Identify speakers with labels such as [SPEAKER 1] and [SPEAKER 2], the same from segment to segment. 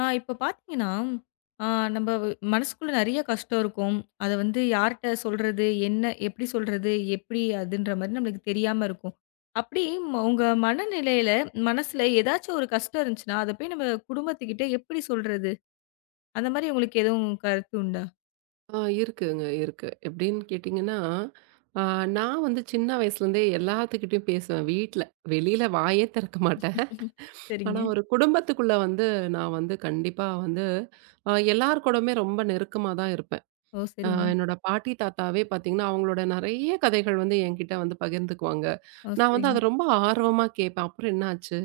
[SPEAKER 1] இப்ப பார்த்தீங்கன்னா, ஆ நம்ப மனசுக்குள்ள நெறைய கஷ்டம் இருக்கும். அத வந்து யார்ட்ட சொல்றது? என்ன எப்படி சொல்றது? எப்படி அதுன்ற மாரி நம்மளுக்கு தெரியாம இருக்கும். அப்படி உங்க மனநிலையில, மனசுல ஏதாச்சும் ஒரு கஷ்டம் இருந்துச்சுன்னா, அத போய் நம்ம குடும்பத்துக்கிட்ட எப்படி சொல்றது? அந்த மாரி உங்களுக்கு எதுவும் கருத்து உண்டா?
[SPEAKER 2] இருக்குங்க, இருக்கு. எப்படின்னு கேட்டிங்கன்னா, ஆ நான் வந்து சின்ன வயசுலேருந்தே எல்லாத்துக்கிட்டயும் பேசுவேன் வீட்ல. வெளியில வாயே திறக்க மாட்டேன்.
[SPEAKER 1] சரிங்க.
[SPEAKER 2] ஆனா ஒரு குடும்பத்துக்குள்ள வந்து நான் வந்து கண்டிப்பா வந்து எல்லார் கூடவுமே ரொம்ப நெருக்கமா தான் இருப்பேன்.
[SPEAKER 1] ஓ! சரிங்க.
[SPEAKER 2] என்னோட பாட்டி, தாத்தாவே பார்த்தீங்கன்னா, அவங்களோட நெறைய கதைகள் வந்து என்கிட்ட வந்து பகிர்ந்துக்குவாங்க.
[SPEAKER 1] ஓ!
[SPEAKER 2] நான் வந்து
[SPEAKER 1] சரிங்க.
[SPEAKER 2] அத ரொம்ப ஆர்வமா கேட்பேன். அப்புறம் என்ன ஆச்சு?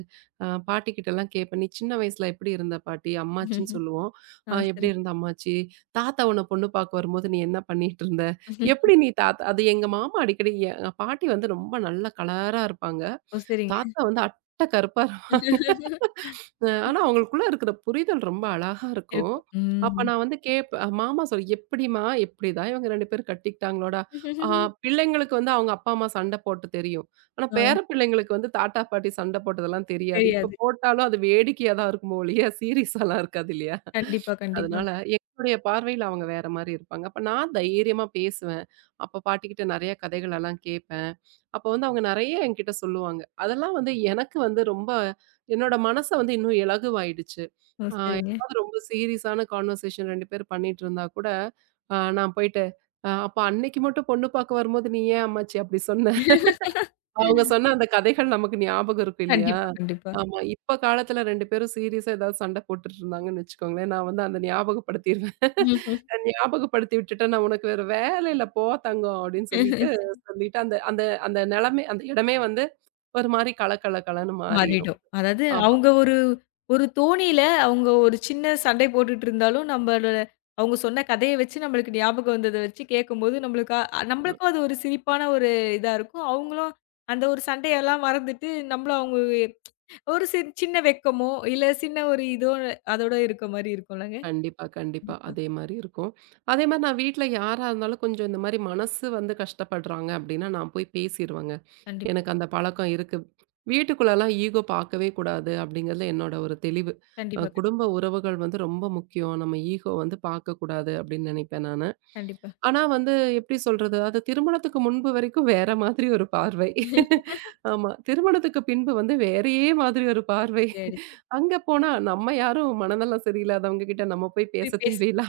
[SPEAKER 2] பாட்டிகிட்டலாம் கேட்பேன். "நீ சின்ன வயசுல எப்படி இருந்த பாட்டி?" அம்மாச்சின்னு சொல்லுவோம்.
[SPEAKER 1] ஆ,
[SPEAKER 2] எப்படி
[SPEAKER 1] சரிங்க.
[SPEAKER 2] இருந்த அம்மாச்சி? தாத்தா உன்ன பொண்ணு பார்க்க வரும்போது நீ என்ன பண்ணிட்டு இருந்த? எப்படி நீ தாத்தா" அது எங்க மாமா அடிக்கடி பாட்டி வந்து ரொம்ப நல்ல கலரா இருப்பாங்க.
[SPEAKER 1] ஓ! சரிங்க.
[SPEAKER 2] தாத்தா வந்து அட்டை கருப்பா இருப்பாங்க. ஆனா அவங்களுக்குள்ள இருக்கிற புரிதல் ரொம்ப அழகா இருக்கும்.
[SPEAKER 1] இருக்கும்.
[SPEAKER 2] அப்ப
[SPEAKER 1] ம்.
[SPEAKER 2] நான் வந்து கேட்பேன். மாமா சொல்லி "எப்படிம்மா? இப்படிதான் இவங்க 2 பேரும் கட்டிக்கிட்டாங்களோடா?" ஆ பிள்ளைங்களுக்கு வந்து அவங்க அப்பா, அம்மா சண்டை போட்டு தெரியும். ஆனா பேர
[SPEAKER 1] ஆ,
[SPEAKER 2] பிள்ளைங்களுக்கு வந்து தாத்தா, பாட்டி சண்டை போட்டதெல்லாம் தெரியாது. இப்ப
[SPEAKER 1] தெரியாது.
[SPEAKER 2] போட்டாலும் அது வேடிக்கையா தான் இருக்குமோ ஒழிய, சீரியஸாலாம் இருக்காது இல்லையா?
[SPEAKER 1] கண்டிப்பா,
[SPEAKER 2] அதனால
[SPEAKER 1] கண்டிப்பாங்க.
[SPEAKER 2] என்னுடைய பார்வையில அவங்க வேற மாரி இருப்பாங்க. அப்ப நான் தைரியமா பேசுவேன். அப்ப பாட்டிக்கிட்ட நெறைய கதைகளெல்லாம் கேட்பேன். அப்ப வந்து அவங்க நெறைய என்கிட்ட சொல்லுவாங்க. அதெல்லாம் வந்து எனக்கு வந்து ரொம்ப என்னோட மனச வந்து இன்னும் இலகுவாயிடுச்சு.
[SPEAKER 1] ஓ!
[SPEAKER 2] ஆ
[SPEAKER 1] சரிங்க.
[SPEAKER 2] ஏதாவது ரொம்ப சீரியஸான கான்வர்சேஷன் 2 பேரும் பண்ணிட்டுருந்தா கூட, நான் போயிட்டு, அப்ப அன்னைக்கு மட்டும் பொண்ணு பார்க்க வரும்போது நீ ஏன் அம்மாச்சி அப்படி சொன்ன?" அவங்க சொன்ன அந்த கதைகள் நமக்கு ஞாபகம் இருக்கும் இல்லையா?
[SPEAKER 1] கண்டிப்பா, கண்டிப்பா.
[SPEAKER 2] ஆமா. இப்ப காலத்துல 2 பேரும் சீரியஸா ஏதாவது சண்டை போட்டுட்டு இருந்தாங்கன்னு வச்சுக்கோங்களேன், நான் வந்து அந்த ஞாபகப்படுத்திருவேன். ஞாபகப்படுத்தி விட்டுட்டேன், "நான் உனக்கு வேற வேலை இல்ல போ தங்கம்" அப்படின்னு சொல்லிட்டு சொல்லிட்டு அந்த அந்த அந்த நிலைமை அந்த இடமே வந்து ஒரு மாரி கலகலகலன்னு மாறிரும்.
[SPEAKER 1] மாறிடும். அதாவது
[SPEAKER 2] ஆமா,
[SPEAKER 1] அவங்க ஒரு ஒரு தோணியில அவங்க ஒரு சின்ன சண்டை போட்டுட்டு இருந்தாலும், நம்மள அவங்க சொன்ன கதைய வச்சு நம்மளுக்கு ஞாபகம் வந்தத வச்சு கேட்கும்போது, நம்மளுக்கு
[SPEAKER 2] ஆமா.
[SPEAKER 1] நம்மளுக்கும் அது ஒரு சிரிப்பான ஒரு இதா இருக்கும். அவங்களும் அந்த ஒரு சண்டையெல்லாம் மறந்துட்டு, நம்மளும் அவங்க ஒரு சின்ன வெட்கமோ, இல்ல சின்ன ஒரு இதோ அதோட இருக்க மாரி இருக்கும்லங்க.
[SPEAKER 2] கண்டிப்பா, கண்டிப்பா. அதே மாரி இருக்கும். அதே மாரி நான் வீட்ல யாரா இருந்தாலும் கொஞ்சம் இந்த மாரி மனசு வந்து கஷ்டப்படுறாங்க அப்படின்னா, நான் போய் பேசிருவேங்க.
[SPEAKER 1] கண்டிப்பா,
[SPEAKER 2] எனக்கு அந்த பழக்கம் இருக்கு. வீட்டுக்குள்ளலாம் ஈகோ பார்க்கவே கூடாது அப்படிங்கிறதுல என்னோட ஒரு தெளிவு.
[SPEAKER 1] கண்டிப்பா, கண்டிப்பா,
[SPEAKER 2] குடும்ப உறவுகள் வந்து ரொம்ப முக்கியம். நம்ம ஈகோ வந்து பார்க்கக்கூடாது அப்படின்னு நினைப்பேன் நானு.
[SPEAKER 1] கண்டிப்பா.
[SPEAKER 2] ஆனா வந்து எப்படி சொல்றது? அது திருமணத்துக்கு முன்பு வரைக்கும் வேற மாதிரி ஒரு பார்வை. ஆமா. திருமணத்துக்கு பின்பு வந்து வேறையே மாதிரி ஒரு பார்வை.
[SPEAKER 1] சரியாயிடுச்சு.
[SPEAKER 2] அங்க போனா நம்ம யாரும் மனநலம் சரியில்லாதவங்க கிட்ட நம்ம போய் பேச
[SPEAKER 1] போய் பேசு
[SPEAKER 2] தேவையில்ல.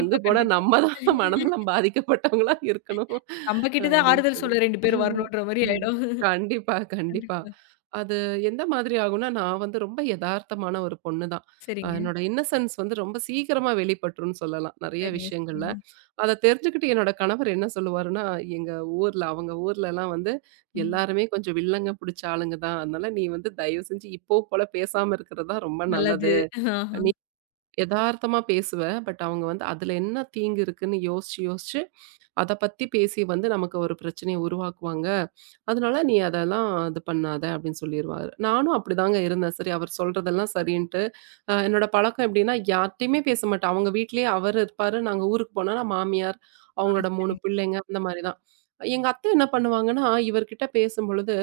[SPEAKER 2] அங்க போனா
[SPEAKER 1] கண்டிப்பா.
[SPEAKER 2] நம்ம தான் மனநலம் பாதிக்கப்பட்டவங்களா இருக்கணும்
[SPEAKER 1] நம்ம கிட்ட தான்
[SPEAKER 2] அப்படின்னு
[SPEAKER 1] ஆறுதல்
[SPEAKER 2] சொல்லி.
[SPEAKER 1] சொல்ல 2 பேர் வரணுன்ற மாரி
[SPEAKER 2] ம்.
[SPEAKER 1] ஆயிடும்.
[SPEAKER 2] கண்டிப்பா, கண்டிப்பா.
[SPEAKER 1] கண்டிப்பா.
[SPEAKER 2] அது எந்த மாதிரி ஆகும்னா, நான் வந்து ரொம்ப எதார்த்தமான ஒரு பொண்ணு தான்.
[SPEAKER 1] சரிங்க,
[SPEAKER 2] என்னோட இன்னசென்ஸ் வந்து ரொம்ப சீக்கிரமா வெளிப்பட்டுரும்னு சொல்லலாம், நெறைய
[SPEAKER 1] சரிங்க,
[SPEAKER 2] விஷயங்கள்ல.
[SPEAKER 1] சரிங்க.
[SPEAKER 2] அத தெரிஞ்சுக்கிட்டு என்னோட கணவர் என்ன சொல்லுவாருன்னா, எங்க ஊர்ல அவங்க ஊர்லலாம் வந்து
[SPEAKER 1] ம்.
[SPEAKER 2] எல்லாருமே கொஞ்சம் வில்லங்க புடிச்ச ஆளுங்க தான். அதனால நீ வந்து தயவு செஞ்சு இப்போ போல பேசாம இருக்கிறது தான் ரொம்ப
[SPEAKER 1] நல்லது.
[SPEAKER 2] நல்லது.
[SPEAKER 1] ஆஹா.
[SPEAKER 2] நீ எதார்த்தமா பேசுவ. பட் அவங்க வந்து அதுல என்ன தீங்கு இருக்குன்னு யோசிச்சு, யோசிச்சு அத பத்தி பேசி வந்து நமக்கு ஒரு பிரச்சனைய உருவாக்குவாங்க. அதனால நீ அதெல்லாம் இது பண்ணாத அப்படின்னு சொல்லிருவாரு. நானும் அப்படிதாங்க இருந்தேன். சரி அவர் சொல்றதெல்லாம் சரின்ட்டு. என்னோட பழக்கம் எப்படின்னா யார்ட்டயுமே பேச மாட்டேன். அவங்க வீட்லயே அவர் இருப்பாரு. நாங்க ஊருக்கு போனா நான் மாமியார்,
[SPEAKER 1] ஆ,
[SPEAKER 2] அவங்களோட 3
[SPEAKER 1] சரிங்க.
[SPEAKER 2] பிள்ளைங்க அந்த மாரி தான். எங்க அத்தை என்ன பண்ணுவாங்கன்னா, இவர்கிட்ட பேசும்பொழுது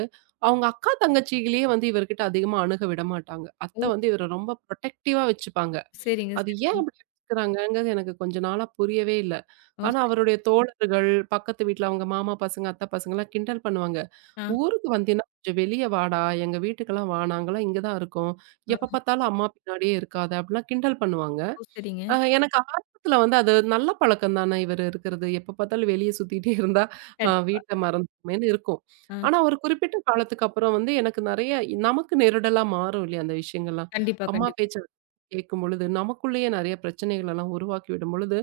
[SPEAKER 2] அவங்க அக்கா, தங்கச்சிகளையே வந்து இவர்கிட்ட அதிகமா அணுக விடமாட்டாங்க.
[SPEAKER 1] ஓ!
[SPEAKER 2] அத்தை வந்து இவர ரொம்ப புரொடெக்டிவா வச்சுப்பாங்க.
[SPEAKER 1] சரிங்க,
[SPEAKER 2] அது ஏன்
[SPEAKER 1] சரிங்க.
[SPEAKER 2] அப்படி எடுத்துக்கிறாங்கங்கிறது எனக்கு கொஞ்ச நாளா புரியவே இல்ல.
[SPEAKER 1] ஓ!
[SPEAKER 2] ஆனா
[SPEAKER 1] சரி.
[SPEAKER 2] அவருடைய தோழர்கள், பக்கத்து வீட்ல அவங்க மாமா பசங்க, அத்தை பசங்கலாம் கிண்டல் பண்ணுவாங்க.
[SPEAKER 1] ஆ,
[SPEAKER 2] "ஊருக்கு வந்தீன்னா கொஞ்சம் வெளிய வாடா, எங்க வீட்டுக்கெல்லாம் வா, நாங்கலாம் இங்க தான் இருக்கோம். எப்ப
[SPEAKER 1] ஆ.
[SPEAKER 2] பார்த்தாலும் அம்மா பின்னாடியே இருக்காத" அப்படிலாம் கிண்டல் பண்ணுவாங்க.
[SPEAKER 1] ஓ! சரிங்க.
[SPEAKER 2] எனக்கு ஆரம்பத்துல வந்து அது நல்ல பழக்கம் தானே இவரு இருக்கிறது. எப்ப பார்த்தாலும் வெளிய சுத்திட்டே இருந்தா,
[SPEAKER 1] கண்டிப்பா.
[SPEAKER 2] வீட்ட மறந்துருமேன்னு இருக்கும்.
[SPEAKER 1] ஆ.
[SPEAKER 2] ஆனா ஒரு குறிப்பிட்ட காலத்துக்கு அப்புறம் வந்து எனக்கு நெறைய நமக்கு நெருடலா மாறும் இல்லையா அந்த விஷயங்கள்லாம்.
[SPEAKER 1] கண்டிப்பா,
[SPEAKER 2] அம்மா
[SPEAKER 1] கண்டிப்பா,
[SPEAKER 2] பேச்ச கேட்கும்பொழுது, நமக்குள்ளேயே நெறைய பிரச்சனைகள் எல்லாம் உருவாக்கி விடும்பொழுது,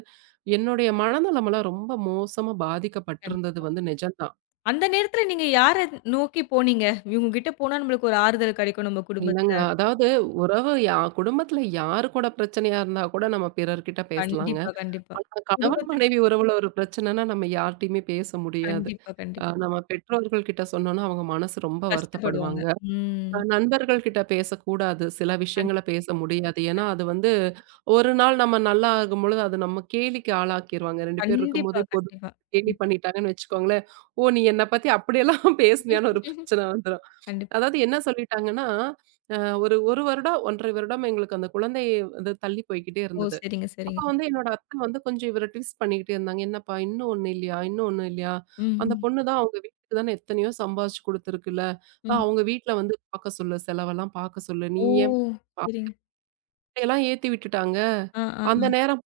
[SPEAKER 2] என்னுடைய மனநலமெல்லாம் ரொம்ப மோசமா பாதிக்கப்பட்டிருந்தது
[SPEAKER 1] கண்டிப்பா.
[SPEAKER 2] வந்து நிஜம்தான்.
[SPEAKER 1] அந்த நேரத்துல நீங்க யார நோக்கி போனீங்க? இவங்க கிட்ட போனா நம்மளுக்கு ஒரு ஆறுதல் கிடைக்கும் நம்ம
[SPEAKER 2] இல்லங்க.
[SPEAKER 1] குடும்பத்துல.
[SPEAKER 2] அதாவது உறவு குடும்பத்துல யாரு கூட பிரச்சனையா இருந்தா கூட நம்ம பிறர்கிட்ட பேசலாங்க.
[SPEAKER 1] கண்டிப்பா, கண்டிப்பா.
[SPEAKER 2] ஆனா கணவன்
[SPEAKER 1] குடும்பத்துல
[SPEAKER 2] மனைவி உறவுல ஒரு பிரச்சனைன்னா நம்ம யார்ட்டயுமே பேச முடியாது.
[SPEAKER 1] கண்டிப்பா, கண்டிப்பா.
[SPEAKER 2] நம்ம பெற்றோர்கள் கிட்ட சொன்னோம்னா அவங்க மனசு ரொம்ப
[SPEAKER 1] கஷ்டப்படுவாங்க.
[SPEAKER 2] வருத்தப்படுவாங்க.
[SPEAKER 1] ம்.
[SPEAKER 2] நண்பர்கள் கிட்ட பேசக்கூடாது. சில விஷயங்கள
[SPEAKER 1] கண்டிப்பா.
[SPEAKER 2] பேச முடியாது. ஏன்னா அது வந்து ஒரு நாள் நம்ம நல்லா ஆகும்பொழுது அது நம்ம கேலிக்கு ஆளாக்கிருவாங்க. 2 பேர்
[SPEAKER 1] கண்டிப்பா,
[SPEAKER 2] இருக்கும்போதே பொது
[SPEAKER 1] கண்டிப்பா.
[SPEAKER 2] கேலி
[SPEAKER 1] ம்.
[SPEAKER 2] பண்ணிட்டாங்கன்னு வச்சுக்கோங்களேன். "ஓ! நீ என்ன பத்தி அப்படியெல்லாம் பேசுனியான்னு" ஒரு பிரச்சனை வந்துரும்.
[SPEAKER 1] கண்டிப்பா.
[SPEAKER 2] அதாவது என்ன சொல்லிட்டாங்கன்னா, அ ஒரு 1 வருடம், 1 1/2 வருடம் எங்களுக்கு அந்த குழந்தை வந்து தள்ளி போய்க்கிட்டே
[SPEAKER 1] ஓ!
[SPEAKER 2] இருந்தது.
[SPEAKER 1] சரிங்க,
[SPEAKER 2] அப்ப
[SPEAKER 1] சரிங்க.
[SPEAKER 2] வந்து என்னோட அத்தை வந்து கொஞ்சம் இவர ட்விஸ்ட் பண்ணிக்கிட்டே இருந்தாங்க. "என்னப்பா இன்னும் ஒண்ணு இல்லையா? இன்னும் ஒண்ணு இல்லையா? அந்த
[SPEAKER 1] ம்,
[SPEAKER 2] பொண்ணு தான் அவங்க வீட்டுக்கு தானே எத்தனையோ சம்பாரிச்சு குடுத்துருக்குல்ல.
[SPEAKER 1] ம்.
[SPEAKER 2] அவங்க வீட்ல வந்து பாக்க சொல்லு. செலவெல்லாம் பாக்க சொல்லு. நீ
[SPEAKER 1] ஓ!
[SPEAKER 2] ஏன்"
[SPEAKER 1] சரிங்க.
[SPEAKER 2] அப்படியெல்லாம் ஏத்தி விட்டுட்டாங்க.
[SPEAKER 1] ஆ, ஆ, ஆ.
[SPEAKER 2] அந்த நேரம்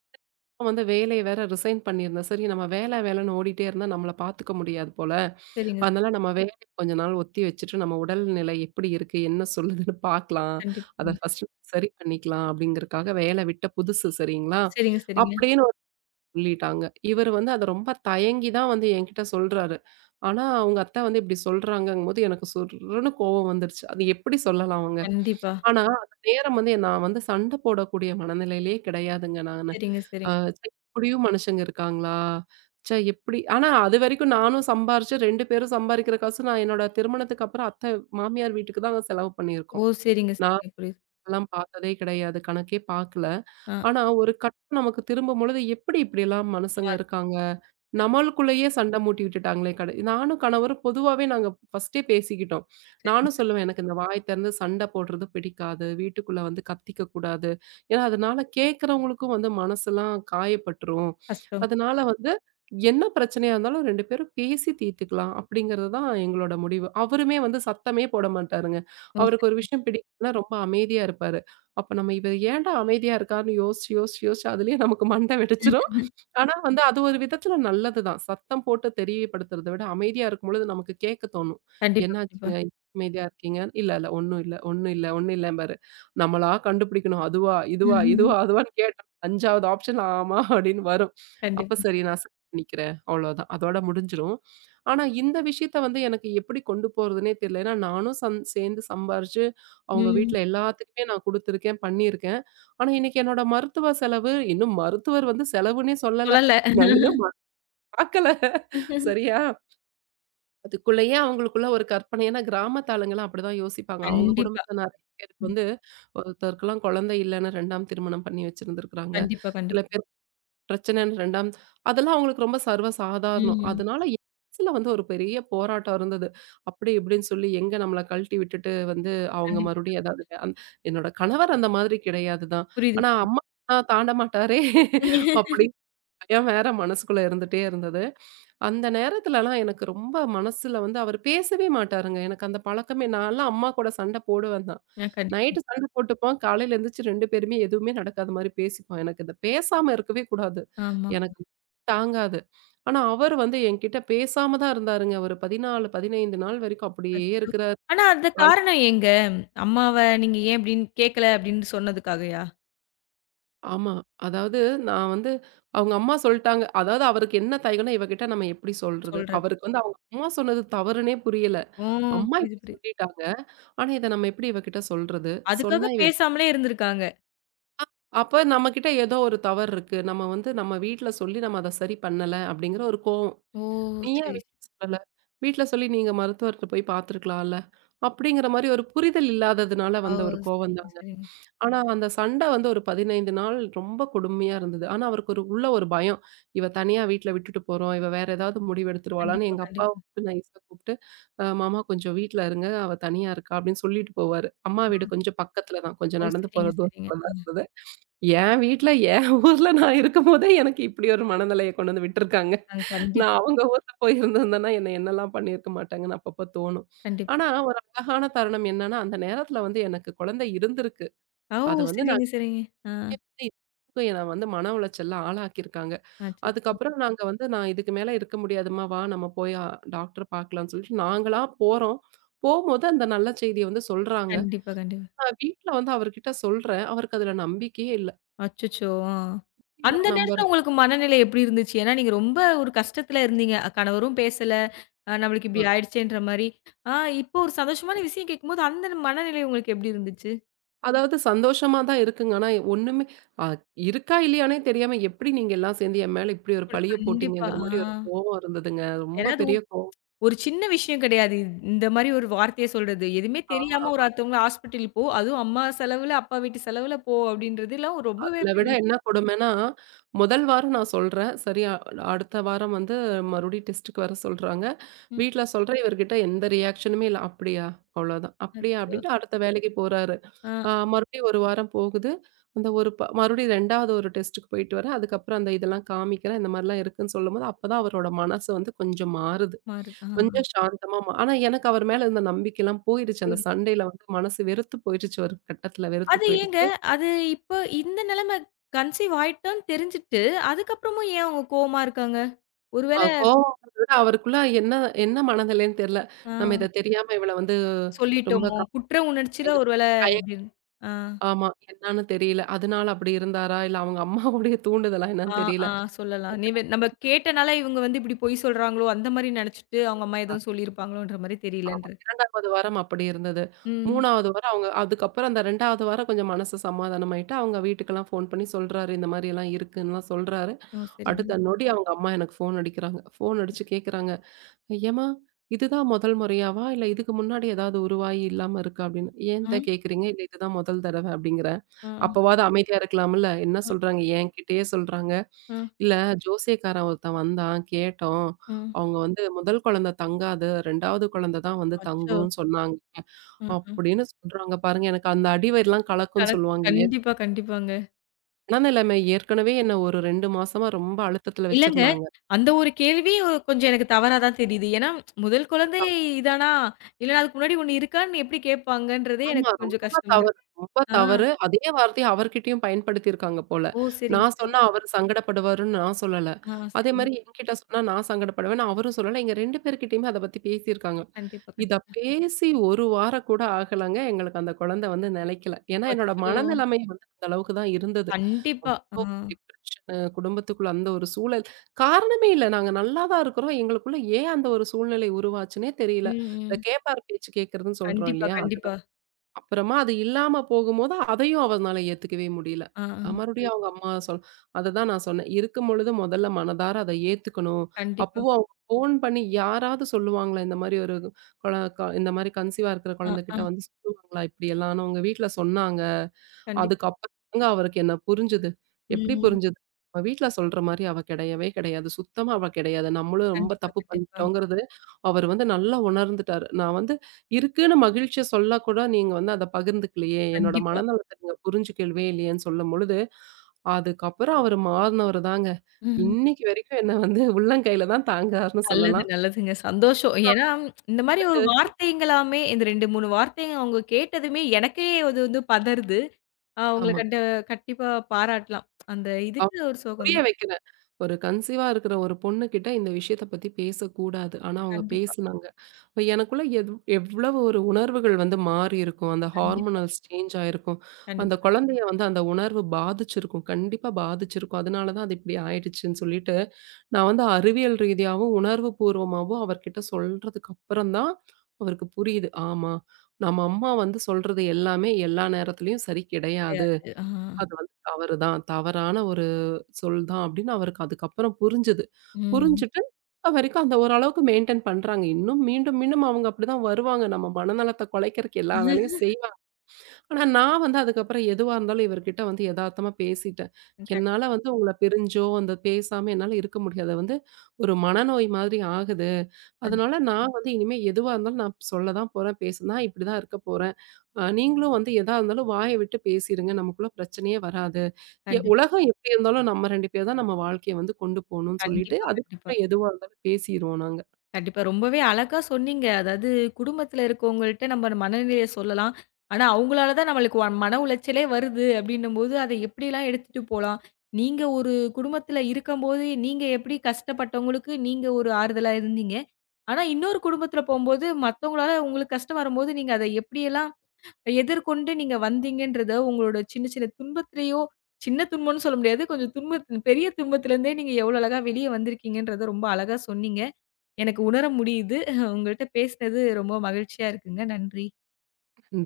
[SPEAKER 2] வந்து வேலைய வேற ரிசைன் பண்ணியிருந்தேன். சரி நம்ம வேல வேலைன்னு ஓடிட்டே இருந்தா நம்மள பாத்துக்க முடியாது போல.
[SPEAKER 1] சரிங்க.
[SPEAKER 2] அதனால நம்ம வேலைய கொஞ்ச நாள் ஒத்தி வச்சுட்டு நம்ம உடல்நிலை எப்படி இருக்கு? என்ன சொல்லுதுன்னு பாக்கலாம்.
[SPEAKER 1] கண்டிப்பா,
[SPEAKER 2] அத
[SPEAKER 1] கண்டிப்பா.
[SPEAKER 2] ஃபர்ஸ்ட்டு சரி பண்ணிக்கலாம் அப்படிங்கிறக்காக வேல விட்ட புதுசு சரிங்களா?
[SPEAKER 1] சரிங்க, சரிங்க.
[SPEAKER 2] அப்படின்னு சொல்லிட்டாங்க. இவரு வந்து அத ரொம்ப தயங்கி தான் வந்து என்கிட்ட சொல்றாரு. ஆனா, அவங்க அத்தை வந்து இப்படி சொல்றாங்கங்கும்போது எனக்கு சொர்ருன்னு கோவம் வந்துருச்சு. அது எப்படி சொல்லலாம் அவங்க?
[SPEAKER 1] கண்டிப்பா.
[SPEAKER 2] ஆனா, அந்த நேரம் வந்து நான் வந்து சண்டை போடக்கூடிய மனநிலையிலேயே கிடையாதுங்க நானு.
[SPEAKER 1] சரிங்க,
[SPEAKER 2] அ
[SPEAKER 1] சரிங்க.
[SPEAKER 2] ச்சே இப்படியும் மனுஷங்க இருக்காங்களா? ச்சே எப்படி ஆனா அதுவரைக்கும் நானும் சம்பாரிச்சு 2 பேரும் சம்பாரிக்கிற காசு நான் என்னோட திருமணத்துக்கு அப்புறம் அத்தை மாமியார் வீட்டுக்கு தான் செலவு
[SPEAKER 1] ஓ!
[SPEAKER 2] பண்ணியிருக்கோம்.
[SPEAKER 1] சரிங்க,
[SPEAKER 2] நான்
[SPEAKER 1] சரிங்க. புரியுது.
[SPEAKER 2] எல்லாம் பார்த்ததே கிடையாது. கணக்கே பார்க்கல.
[SPEAKER 1] ஆ.
[SPEAKER 2] ஆனா, ஒரு கட்டம் நமக்கு திரும்பும்பொழுது, எப்படி இப்படிலாம் மனுசங்க
[SPEAKER 1] மாறும்.
[SPEAKER 2] இருக்காங்க? நம்மளுக்குள்ளேயே சண்டை மூட்டி விட்டுட்டாங்களே கடை நானும் கணவரும் பொதுவாவே நாங்க ஃபர்ஸ்ட்டே பேசிக்கிட்டோம்.
[SPEAKER 1] சரிங்க
[SPEAKER 2] நானும்
[SPEAKER 1] சார்.
[SPEAKER 2] சொல்லுவேன், "எனக்கு இந்த வாய் திறந்து சண்டை போடுறது பிடிக்காது. வீட்டுக்குள்ள வந்து கத்திக்க கூடாது. ஏன்னா, அதனால கேட்கிறவங்களுக்கும் வந்து மனசுலாம் காயப்பட்டுரும்.
[SPEAKER 1] கஷ்டம்.
[SPEAKER 2] அதனால வந்து என்ன பிரச்சனையா இருந்தாலும் 2 பேரும் பேசி தீர்த்துக்கலாம்." அப்படிங்கிறது தான் எங்களோட முடிவு. அவருமே வந்து சத்தமே போட மாட்டாருங்க.
[SPEAKER 1] ஓ!
[SPEAKER 2] அவருக்கு ஒரு
[SPEAKER 1] சரிங்க.
[SPEAKER 2] விஷயம் பிடிக்கும்னா ரொம்ப அமைதியா இருப்பாரு. அப்ப நம்ம இவர் ஏன்டா அமைதியா இருக்காருன்னு யோசிச்சு, யோசிச்சு, யோசிச்சு அதுலயே நமக்கு மண்டை வெடிச்சிரும்.
[SPEAKER 1] ம்ஹ்ம்.
[SPEAKER 2] ஆனா வந்து அது ஒரு விதத்துல நல்லது தான். சத்தம் போட்டு தெரியப்படுத்துறத விட அமைதியா இருக்கும்பொழுது நமக்கு கேட்க தோணும்.
[SPEAKER 1] கண்டிப்பா, கண்டிப்பா.
[SPEAKER 2] என்னாச்சுங்க? அமைதியா இருக்கீங்க? இல்ல, இல்ல. ஒண்ணும் இல்ல, ஒண்ணும் இல்ல, ஒண்ணும் இல்லம்பாரு. நம்மளா கண்டுபிடிக்கணும். அதுவா? இதுவா? இதுவா? அதுவான்னு கேட்டா 5வது ஆப்ஷன் ஆமா அப்படின்னு வரும். அப்ப
[SPEAKER 1] கண்டிப்பா.
[SPEAKER 2] சரி நான் செக் பண்ணிக்கிறேன். அவ்வளோதான். அதோட முடிஞ்சிரும். ஆனா, இந்த விஷயத்த வந்து எனக்கு எப்படி கொண்டு போறதுன்னே தெரியல. ஏன்னா, நானும் சேர்ந்து சம்பாரிச்சு, அவங்க
[SPEAKER 1] ம்.
[SPEAKER 2] வீட்ல எல்லாத்துக்குமே நான் குடுத்துருக்கேன், பண்ணியிருக்கேன். ஆனா, இன்னைக்கு என்னோட மருத்துவ செலவு இன்னும் மருத்துவர் வந்து செலவுன்னே சொல்லல.
[SPEAKER 1] சொல்லல.
[SPEAKER 2] நாங்க இன்னும் பாக்கல. சரியா? அதுக்குள்ளயே அவங்களுக்குள்ள ஒரு கற்பனை. ஏன்னா, கிராமத்து ஆளுங்கலாம் அப்படிதான் யோசிப்பாங்க. அவங்க
[SPEAKER 1] கண்டிப்பா.
[SPEAKER 2] குடும்பத்துல நிறைய பேருக்கு
[SPEAKER 1] ம்.
[SPEAKER 2] வந்து ஒருத்தருக்கெல்லாம் குழந்தை இல்லன்னு 2ஆம் திருமணம் பண்ணி வச்சிருந்திருக்காங்க.
[SPEAKER 1] கண்டிப்பா,
[SPEAKER 2] சில
[SPEAKER 1] கண்டிப்பா.
[SPEAKER 2] பேர் பிரச்சனைன்னு 2 அதெல்லாம் அவங்களுக்கு ரொம்ப சர்வ சாதாரணம்.
[SPEAKER 1] ம்.
[SPEAKER 2] அதனால என் மனசுல வந்து ஒரு பெரிய போராட்டம் இருந்தது. அப்படி இப்படின்னு சொல்லி எங்க நம்மள கழட்டி விட்டுட்டு வந்து அவங்க
[SPEAKER 1] கண்டிப்பா.
[SPEAKER 2] மறுபடியும் ஏதாவது என்னோட கணவர் அந்த மாதிரி கிடையாது தான்.
[SPEAKER 1] புரியுது,
[SPEAKER 2] ஆனா
[SPEAKER 1] புரியுது.
[SPEAKER 2] அம்மா தாண்ட மாட்டாரே! அப்படின்னு பயம் வேற மனசுக்குள்ள இருந்துட்டே இருந்தது. அந்த நேரத்துலலாம் எனக்கு ரொம்ப மனசுல வந்து அவர் பேசவே மாட்டாருங்க. எனக்கு அந்த பழக்கமே நான்லாம் அம்மா கூட சண்ட போடுவேன் தான்.
[SPEAKER 1] ஆ, கண்டிப்பா.
[SPEAKER 2] நைட்டு சண்ட போட்டுப்போம். காலையில எந்திரிச்சு 2 பேருமே எதுவுமே நடக்காத மாரி பேசிப்போம். எனக்கு இந்த பேசாம இருக்கவே கூடாது.
[SPEAKER 1] ஆமா.
[SPEAKER 2] எனக்கு தாங்காது. ஆனா, அவர் வந்து என்கிட்ட பேசாம தான் இருந்தாருங்க. ஒரு 14, 15 நாள் வரைக்கும் அப்படியே
[SPEAKER 1] அச்சோ!
[SPEAKER 2] இருக்கிறாரு.
[SPEAKER 1] ஆனா அந்த
[SPEAKER 2] கால்
[SPEAKER 1] காரணம் ஏங்க? அம்மாவ நீங்க ஏன் இப்படின்னு கேட்கல அப்படின்னு சொன்னதுக்காகயா?
[SPEAKER 2] ஆமா. அதாவது நான் வந்து அவங்க அம்மா சொல்ட்டாங்க. அதாவது அவருக்கு என்ன தயக்கம்னா இவகிட்ட நம்ம எப்படி சொல்றது?
[SPEAKER 1] சொல்றது.
[SPEAKER 2] அவருக்கு வந்து அவங்க அம்மா சொன்னது தவறுன்னே புரியல.
[SPEAKER 1] ஓ!
[SPEAKER 2] அம்மா
[SPEAKER 1] புரியுது,
[SPEAKER 2] இப்படி
[SPEAKER 1] புரியுது.
[SPEAKER 2] சொல்லிட்டாங்க. ஆனா, இத நம்ம எப்படி இவகிட்ட சொல்றது?
[SPEAKER 1] அதுக்காக
[SPEAKER 2] சொன்னா இவ
[SPEAKER 1] பேசாமலே இருந்திருக்காங்க.
[SPEAKER 2] அப்ப நம்மகிட்ட ஏதோ ஒரு தவறு இருக்கு. நம்ம வந்து நம்ம வீட்ல சொல்லி நம்ம அத சரி பண்ணல அப்படிங்கிற ஒரு கோவம்.
[SPEAKER 1] ஓ!
[SPEAKER 2] நீ ஏன்
[SPEAKER 1] சரி, சரி.
[SPEAKER 2] வீட்ல சொல்லல? வீட்ல சொல்லி நீங்க மருத்துவர்ட்ட போய் பார்த்துருக்கலாம்ல. அப்படிங்கிற மாரி ஒரு புரிதல் இல்லாததுனால
[SPEAKER 1] ஓ!
[SPEAKER 2] வந்த ஒரு கோவம்
[SPEAKER 1] சரிங்க,
[SPEAKER 2] தாங்க.
[SPEAKER 1] சரிங்க.
[SPEAKER 2] ஆனா, அந்த சண்டை வந்து ஒரு 15 நாள் ரொம்ப கொடுமையா இருந்தது. ஆனா, அவருக்கு ஒரு உள்ள ஒரு பயம். இவ தனியா வீட்ல விட்டுட்டு போறோம். இவ வேற ஏதாவது முடிவு எடுத்துருவாளான்னு
[SPEAKER 1] கண்டிப்பா,
[SPEAKER 2] எங்க அப்பாவ
[SPEAKER 1] கண்டிப்பா.
[SPEAKER 2] கூப்பிட்டு நைஸா கூப்பிட்டு, மாமா கொஞ்சம் வீட்ல இருங்க. அவ தனியா இருக்கா அப்படின்னு சொல்லிட்டு போவாரு. அம்மா வீடு
[SPEAKER 1] ம்.
[SPEAKER 2] கொஞ்சம் பக்கத்துல தான்.
[SPEAKER 1] ஓ!
[SPEAKER 2] கொஞ்சம் நடந்து போற
[SPEAKER 1] சரிங்க, சரிங்க.
[SPEAKER 2] தூரத்துல தான் இருந்தது. என் வீட்ல, என் ஊர்ல நான் இருக்கும்போதே எனக்கு இப்படி ஒரு மனநிலைய கொண்டு வந்து விட்டுருக்காங்க.
[SPEAKER 1] ஆ,
[SPEAKER 2] நான்
[SPEAKER 1] கண்டிப்பா,
[SPEAKER 2] அவங்க ஊர்ல போய் இருந்திருந்தேன்னா, என்னை என்னலாம் பண்ணியிருக்க மாட்டாங்கன்னு அப்பப்போ தோணும்.
[SPEAKER 1] கண்டிப்பா.
[SPEAKER 2] ஆனா, ஒரு அழகான தருணம் என்னன்னா, அந்த நேரத்துல வந்து எனக்கு குழந்தை இருந்திருக்கு.
[SPEAKER 1] ஓ!
[SPEAKER 2] அத வந்து
[SPEAKER 1] சரிங்க,
[SPEAKER 2] நான்
[SPEAKER 1] சரிங்க. ஆ.
[SPEAKER 2] இப்ப நான் வந்து மன உளைச்சல்ல ஆளாக்கியிருக்காங்க.
[SPEAKER 1] அச்சச்சோ!
[SPEAKER 2] அதுக்கப்புறம் நாங்க வந்து நான் இதுக்கு மேல இருக்க முடியாதும்மா! வா நம்ம போய் டாக்டர பார்க்கலான்னு சொல்லிட்டு நாங்களா போறோம். போம்போது அந்த நல்ல செய்திய வந்து சொல்றாங்க.
[SPEAKER 1] கண்டிப்பா, கண்டிப்பா.
[SPEAKER 2] நான் வீட்ல வந்து அவர்கிட்ட சொல்றேன். அவருக்கு அதுல நம்பிக்கையே இல்ல.
[SPEAKER 1] அச்சச்சோ! ஆ. அந்த
[SPEAKER 2] நான்
[SPEAKER 1] நேரத்துல
[SPEAKER 2] நம்புறது
[SPEAKER 1] உங்களுக்கு மனநிலை எப்படி இருந்துச்சு? ஏன்னா, நீங்க ரொம்ப ஒரு கஷ்டத்துல இருந்தீங்க. கணவரும் பேசல. நம்மளுக்கு இப்படி
[SPEAKER 2] அ
[SPEAKER 1] ஆயிடுச்சேன்ற மாரி. ஆ. இப்போ ஒரு சந்தோஷமான விஷயம் கேட்கும்போது, அந்த மனநிலை உங்களுக்கு எப்படி இருந்துச்சு?
[SPEAKER 2] அதாவது சந்தோஷமா தான் இருக்குங்க. ஆனா ஒண்ணுமே அ இருக்கா இல்லையான்னே தெரியாம எப்படி நீங்க எல்லாம் சேர்ந்து என் மேல இப்படி ஒரு பழிய
[SPEAKER 1] கண்டிப்பா.
[SPEAKER 2] போட்டீங்கங்கிற
[SPEAKER 1] ஆ.
[SPEAKER 2] மாரி ஒரு கோவம் இருந்ததுங்க.
[SPEAKER 1] ஏன்னா
[SPEAKER 2] ரொம்ப
[SPEAKER 1] அது
[SPEAKER 2] பெரிய கோவம்.
[SPEAKER 1] ஒரு சின்ன விஷயம் கிடையாது. இந்த மாரி ஒரு வார்த்தைய சொல்றது. எதுவுமே தெரியாம ஒரு
[SPEAKER 2] ஆமா.
[SPEAKER 1] அடுத்தவங்கள ஹாஸ்பிட்டல் போ, அதுவும் அம்மா செலவுல, அப்பா வீட்டு செலவுல போ அப்படின்றதுலாம் ரொம்பவே
[SPEAKER 2] அத
[SPEAKER 1] பெரிய
[SPEAKER 2] விட என்ன
[SPEAKER 1] விஷயம்.
[SPEAKER 2] கொடுமைன்னா, முதல் வாரம் நான் சொல்றேன். சரி அடுத்த வாரம் வந்து மறுபடியும் டெஸ்ட்டுக்கு வர சொல்றாங்க.
[SPEAKER 1] ம்.
[SPEAKER 2] வீட்ல சொல்றேன். இவர்கிட்ட எந்த ரியாக்ஷனுமே இல்ல. "அப்படியா? அவ்வளோதான். அப்படியா?"
[SPEAKER 1] அச்சோ!
[SPEAKER 2] அப்படின்ட்டு அடுத்த வேலைக்கு போறாரு.
[SPEAKER 1] ஆ.
[SPEAKER 2] மறுபடியும் 1 வாரம் போகுது. அந்த ஒரு மறுபடியும் 2வது ஒரு டெஸ்ட்டுக்கு போயிட்டு வரேன். அதுக்கப்புறம் அந்த இதெல்லாம் காமிக்கிறேன். இந்த மாரிலாம் இருக்குன்னு சொல்லும்போது, அப்பதான் அவரோட மனசு வந்து கொஞ்சம் மாறுது.
[SPEAKER 1] மாறு ஆ ஆ,
[SPEAKER 2] கொஞ்சம் சாந்தமா ஆனா எனக்கு அவர் மேல இருந்த நம்பிக்கைலாம் போயிடுச்சு. அந்த
[SPEAKER 1] போயிடுச்சு.
[SPEAKER 2] சண்டையில வந்து மனசு வெறுத்து போயிடுச்சு ஒரு கட்டத்துல வெறுத்து
[SPEAKER 1] அது ஏங்க,
[SPEAKER 2] போயிடுச்சு.
[SPEAKER 1] அது இப்ப இந்த நிலைமை கன்சீவ் ஆயிட்டோன்னு தெரிஞ்சுட்டு, அதுக்கப்புறமும் ஏன் அவங்க கோவமா இருக்காங்க? ஒருவேள
[SPEAKER 2] கோவம் வந்தது அவருக்குள்ள என்ன என்ன மனநிலைன்னு தெரியல.
[SPEAKER 1] ஆ,
[SPEAKER 2] நம்ம இத தெரியாம இவள வந்து ரொம்ப
[SPEAKER 1] சொல்லிட்டோமோ? குற்ற உணர்ச்சியில
[SPEAKER 2] கம்ப்ளைண்ட்
[SPEAKER 1] ஒருவேள
[SPEAKER 2] தயக்
[SPEAKER 1] அப்படின்னு ஆ,
[SPEAKER 2] ஆமா. என்னான்னு தெரியல. அதனால அப்படி இருந்தாரா? இல்ல அவங்க அம்மாவுடைய தூண்டுதலா
[SPEAKER 1] ஆ,
[SPEAKER 2] என்னன்னு தெரியல.
[SPEAKER 1] ஆ, சொல்லலாம். நீ வே- நம்ம கேட்டனால இவங்க வந்து இப்படி பொய் சொல்றாங்களோ, அந்த மாரி நெனைச்சுட்டு அவங்க அம்மா எதுவும் சொல்லியிருப்பாங்களோன்ற மாரி
[SPEAKER 2] ஆமா.
[SPEAKER 1] தெரியலன்ற
[SPEAKER 2] 2வது வாரம் அப்படி இருந்தது.
[SPEAKER 1] ம்.
[SPEAKER 2] 3வது வாரம் அவங்க அதுக்கப்புறம் அந்த 2வது வாரம் கொஞ்சம் மனசு சமாதானமாயிட்டு, அவங்க வீட்டுக்கெல்லாம் ஃபோன் பண்ணி சொல்றாரு. இந்த மாரியெல்லாம் இருக்குன்னுலாம் சொல்றாரு.
[SPEAKER 1] ஓ! சரிங்க.
[SPEAKER 2] அடுத்த நொடி அவங்க அம்மா எனக்கு ஃபோன் அடிக்கிறாங்க. ஃபோன் அடிச்சு கேட்கறாங்க. ஏம்மா, இதுதான் முதல் முறையாவா? இல்ல இதுக்கு முன்னாடி ஏதாவது உருவாகி இல்லாம இருக்கா? அப்படின்னு.
[SPEAKER 1] ஆ,
[SPEAKER 2] ஏன்ட்ட கேட்கிறீங்க? இல்ல இதுதான் முதல் தடவ அப்படிங்கிறேன்.
[SPEAKER 1] ஆ,
[SPEAKER 2] அப்பவாது அமைதியா இருக்கலாம்ல. என்ன
[SPEAKER 1] ஆ,
[SPEAKER 2] சொல்றாங்க? என்கிட்டயே சொல்றாங்க.
[SPEAKER 1] ஆ,
[SPEAKER 2] இல்ல ஜோசியக்காரன் ஒருத்தன் வந்தான், கேட்டோம்.
[SPEAKER 1] ஆ.
[SPEAKER 2] அவங்க வந்து முதல் குழந்தை தங்காது, 2வது குழந்தை தான் வந்து
[SPEAKER 1] அச்சோ!
[SPEAKER 2] தங்கும்னு சொன்னாங்க.
[SPEAKER 1] ம், ம்.
[SPEAKER 2] அப்படின்னு சொல்றாங்க பாருங்க. எனக்கு அந்த அடிவயிறுலாம்
[SPEAKER 1] கர
[SPEAKER 2] கலக்கும்னு சொல்லுவாங்க இல்லையா?
[SPEAKER 1] கண்டிப்பா, கண்டிப்பாங்க.
[SPEAKER 2] மனநிலைமை ஏற்கனவே என்ன ஒரு 2 மாசமா ரொம்ப அழுத்தத்துல
[SPEAKER 1] இல்லங்க.
[SPEAKER 2] வச்சிருந்தாங்க.
[SPEAKER 1] அந்த ஒரு கேள்வி கொஞ்சம் எனக்கு தவறா தான் தெரியுது. ஏன்னா, முதல் குழந்தை இதானா? இல்ல அதுக்கு முன்னாடி ஒண்ணு இருக்கான்னு எப்படி கேட்பாங்கன்றதே எனக்கு
[SPEAKER 2] ஆமா.
[SPEAKER 1] கொஞ்சம்
[SPEAKER 2] ரொம்ப
[SPEAKER 1] கஷ்டமா
[SPEAKER 2] தவறு
[SPEAKER 1] இருக்கு.
[SPEAKER 2] ரொம்ப
[SPEAKER 1] ஆ.
[SPEAKER 2] தவறு. அதே வார்த்தைய அவர்கிட்டயும் பயன்படுத்தியிருக்காங்க போல.
[SPEAKER 1] ஓ! சரிங்க,
[SPEAKER 2] நான்
[SPEAKER 1] சரிங்க.
[SPEAKER 2] சொன்னா அவரு சங்கடப்படுவாருன்னு நான் சொல்லல.
[SPEAKER 1] ஆ, சரிங்க.
[SPEAKER 2] அதேமாரி என்கிட்ட சொன்னா நான் சங்கடப்படுவேன்னு அவரும் சொல்லல. எங்க 2 பேர்கிட்டயுமே அத பத்தி பேசியிருக்காங்க.
[SPEAKER 1] கண்டிப்பா,
[SPEAKER 2] இத
[SPEAKER 1] கண்டிப்பா.
[SPEAKER 2] பேசி 1 வாரம் கூட ஆகலங்க. எங்களுக்கு அந்த குழந்தை வந்து நிலைக்கல. ஏன்னா, என்னோட
[SPEAKER 1] அச்சோ!
[SPEAKER 2] மனநிலைமை வந்து அந்த அளவுக்கு தான் இருந்தது.
[SPEAKER 1] கண்டிப்பா. ஆ.
[SPEAKER 2] அவ்ளோ டிப்ரஷனு குடும்பத்துக்குள்ள அந்த ஒரு சூழல். காரணமே இல்ல. நாங்க நல்லா தான் இருக்கிறோம். எங்களுக்குள்ள ஏன் அந்த ஒரு சூழ்நிலை உருவாச்சுன்னே
[SPEAKER 1] ம்,
[SPEAKER 2] தெரியல. இந்த
[SPEAKER 1] ம்.
[SPEAKER 2] கேப்பார் பேச்சு கேட்கிறதுன்னு சொல்றோம்
[SPEAKER 1] கண்டிப்பா,
[SPEAKER 2] இல்லையா? அது
[SPEAKER 1] கண்டிப்பா.
[SPEAKER 2] அப்புறமா அது இல்லாம போகும்போது, அதையும் அவனால ஏத்துக்கவே முடியல.
[SPEAKER 1] ஆ, ஆ.
[SPEAKER 2] மறுபடியும் அவங்க அம்மா சொல் அததான் நான் சொன்னேன். இருக்கும் பொழுது முதல்ல மனதார அத ஏத்துக்கணும்.
[SPEAKER 1] கண்டிப்பா.
[SPEAKER 2] அப்பவும் அவங்க ஃபோன் பண்ணி யாராவது சொல்லுவாங்களா? இந்த மாரி ஒரு கொழ க இந்த மாரி கன்சீவா இருக்கிற
[SPEAKER 1] ஆ, ஆ.
[SPEAKER 2] குழந்தைகிட்ட வந்து சொல்லுவாங்களா? இப்படியெல்லாம் ஆனா உங்க வீட்ல சொன்னாங்க.
[SPEAKER 1] கண்டிப்பா.
[SPEAKER 2] அதுக்கப்புறம் தாங்க அவருக்கு என்ன புரிஞ்சது. எப்படி
[SPEAKER 1] ம்.
[SPEAKER 2] புரிஞ்சது? நம்ம வீட்ல சொல்ற மாரி அவ கிடையவே கிடையாது. சுத்தமா அவ கிடையாது. நம்மளும் ரொம்ப
[SPEAKER 1] கண்டிப்பா,
[SPEAKER 2] தப்பு
[SPEAKER 1] கண்டிப்பா.
[SPEAKER 2] பண்ணிட்டோங்கிறது, அவர் வந்து நல்லா உணர்ந்துட்டாரு. நான் வந்து இருக்குன்னு மகிழ்ச்சிய சொல்ல கூட நீங்க வந்து அத பகிர்ந்துக்கலையே! என்னோட
[SPEAKER 1] கண்டிப்பா.
[SPEAKER 2] மனநலத்த நீங்க புரிஞ்சுக்கவே இல்லையேன்னு சொல்லும்பொழுது, அதுக்கப்புறம் அவரு மாறுனவரு தாங்க.
[SPEAKER 1] ம்.
[SPEAKER 2] இன்னைக்கு வரைக்கும் என்ன வந்து உள்ளங்கையில தான் தாங்குறார்ன்னு
[SPEAKER 1] நல்லது, நல்லதுங்க. சந்தோஷம். ஏன்னா, இந்த மாரி ஒரு
[SPEAKER 2] சொல்லலாம்.
[SPEAKER 1] வார்த்தைங்களாமே இந்த 2, 3 வார்த்தைங்க அவங்க கேட்டதுமே எனக்கே அது வந்து பதறுது. உங்கள கண்டிப்பா பாராட்டலாம். அந்த
[SPEAKER 2] அப்
[SPEAKER 1] இதுக்கு ஒரு சுகம்
[SPEAKER 2] புரிய
[SPEAKER 1] தான்.
[SPEAKER 2] வைக்கிறேன். ஒரு கன்சீவா இருக்கிற ஒரு பொண்ணுகிட்ட இந்த விஷயத்த பத்தி பேசக்கூடாது. ஆனா அவங்க
[SPEAKER 1] கண்டிப்பா,
[SPEAKER 2] பேசுனாங்க. இப்ப எனக்குள்ள எவ்வளவு ஒரு உணர்வுகள் வந்து மாறியிருக்கும். அந்த
[SPEAKER 1] கண்டிப்பா,
[SPEAKER 2] ஹார்மோனல்ஸ் சேஞ்ச் ஆயிருக்கும். அந்த
[SPEAKER 1] கண்டிப்பா.
[SPEAKER 2] குழந்தைய வந்து அந்த உணர்வு பாதிச்சிருக்கும். கண்டிப்பா பாதிச்சிருக்கும். அதனால தான் அது இப்படி ஆயிடுச்சுன்னு சொல்லிட்டு, நான் வந்து அறிவியல் ரீதியாவும், உணர்வு பூர்வமாவும் அவர்கிட்ட சொல்றதுக்கு அப்புறம் தான் அவருக்கு புரியுது. ஆமா, நம்ம அம்மா வந்து சொல்றது எல்லாமே எல்லா நேரத்துலயும் சரி கிடையாது.
[SPEAKER 1] கிடையாது. ஆ.
[SPEAKER 2] அது வந்து தவறு தான். தவறான ஒரு சொல் தான் அப்படின்னு அவருக்கு அதுக்கப்புறம் புரிஞ்சது.
[SPEAKER 1] ம்.
[SPEAKER 2] புரிஞ்சுட்டு இப்ப வரைக்கும் அந்த ஓரளவுக்கு மெயின்டெயின் பண்றாங்க. இன்னும் மீண்டும் மீண்டும் அவங்க அப்படிதான் வருவாங்க. நம்ம மனநலத்த குலைக்கிறக்கு எல்லா வேலையும் செய்வாங்க. ஆனா நான் வந்து அதுக்கப்புறம் எதுவா இருந்தாலும் இவர்கிட்ட வந்து எதார்த்தமா பேசிட்டேன்.
[SPEAKER 1] கண்டிப்
[SPEAKER 2] என்னால வந்து உங்கள பிரிஞ்சோ, அந்த பேசாம என்னால இருக்க முடியாது. அது வந்து ஒரு மனநோய் மாதிரி ஆகுது.
[SPEAKER 1] கண்டிப்
[SPEAKER 2] அதனால நான் வந்து இனிமே எதுவா இருந்தாலும் நான் சொல்ல தான் போறேன், பேச நான் இப்படிதான் இருக்க போறேன். நீங்களும் வந்து எதா இருந்தாலும் வாய விட்டு பேசிருங்க. நமக்குள்ள பிரச்சனையே வராது.
[SPEAKER 1] கண்டிப்
[SPEAKER 2] உலகம் எப்படி இருந்தாலும் நம்ம 2 பேர் தான் நம்ம வாழ்க்கைய வந்து கொண்டு போணும்னு சொல்லிட்டு,
[SPEAKER 1] கண்டிப்பா, கண்டிப்பா.
[SPEAKER 2] அதுக்கப்புறம் எதுவா இருந்தாலும் பேசிருவோம் நாங்க.
[SPEAKER 1] கண்டிப்பா. ரொம்பவே அழகா சொன்னீங்க. அதாவது குடும்பத்தில இருக்கவங்கள்ட்ட நம்ம மனநிலைய சொல்லலாம். ஆனா, அவங்களால தான் நம்மளுக்கு ஒ மன உளைச்சலே வருது அப்படின்னும்போது, அத எப்படிலாம் எடுத்துட்டு போலாம்? நீங்க ஒரு குடும்பத்தில இருக்கும்போது, நீங்க எப்படி கஷ்டப்பட்டவங்களுக்கு நீங்க ஒரு ஆறுதலா இருந்தீங்க. ஆனா, இன்னொரு குடும்பத்தில போம்போது, மத்தவங்களால உங்களுக்கு கஷ்டம் வரும்போது, நீங்க அத எப்படியெல்லாம் எதிர்கொண்டு நீங்க வந்தீங்கன்றத, உங்களோட சின்ன சின்ன துன்பத்திலேயோ சின்ன துன்பம்னு சொல்ல முடியாது. கொஞ்சம் துன்பத் பெரிய துன்பத்திலேருந்தே நீங்க எவ்வளோ அழகா வெளிய வந்திருக்கீங்கன்றத ரொம்ப அழகா சொன்னீங்க. எனக்கு உணர முடியுது. உங்கள்ட்ட பேசினது ரொம்ப மகிழ்ச்சியா இருக்குங்க. நன்றி.
[SPEAKER 2] நன்றி.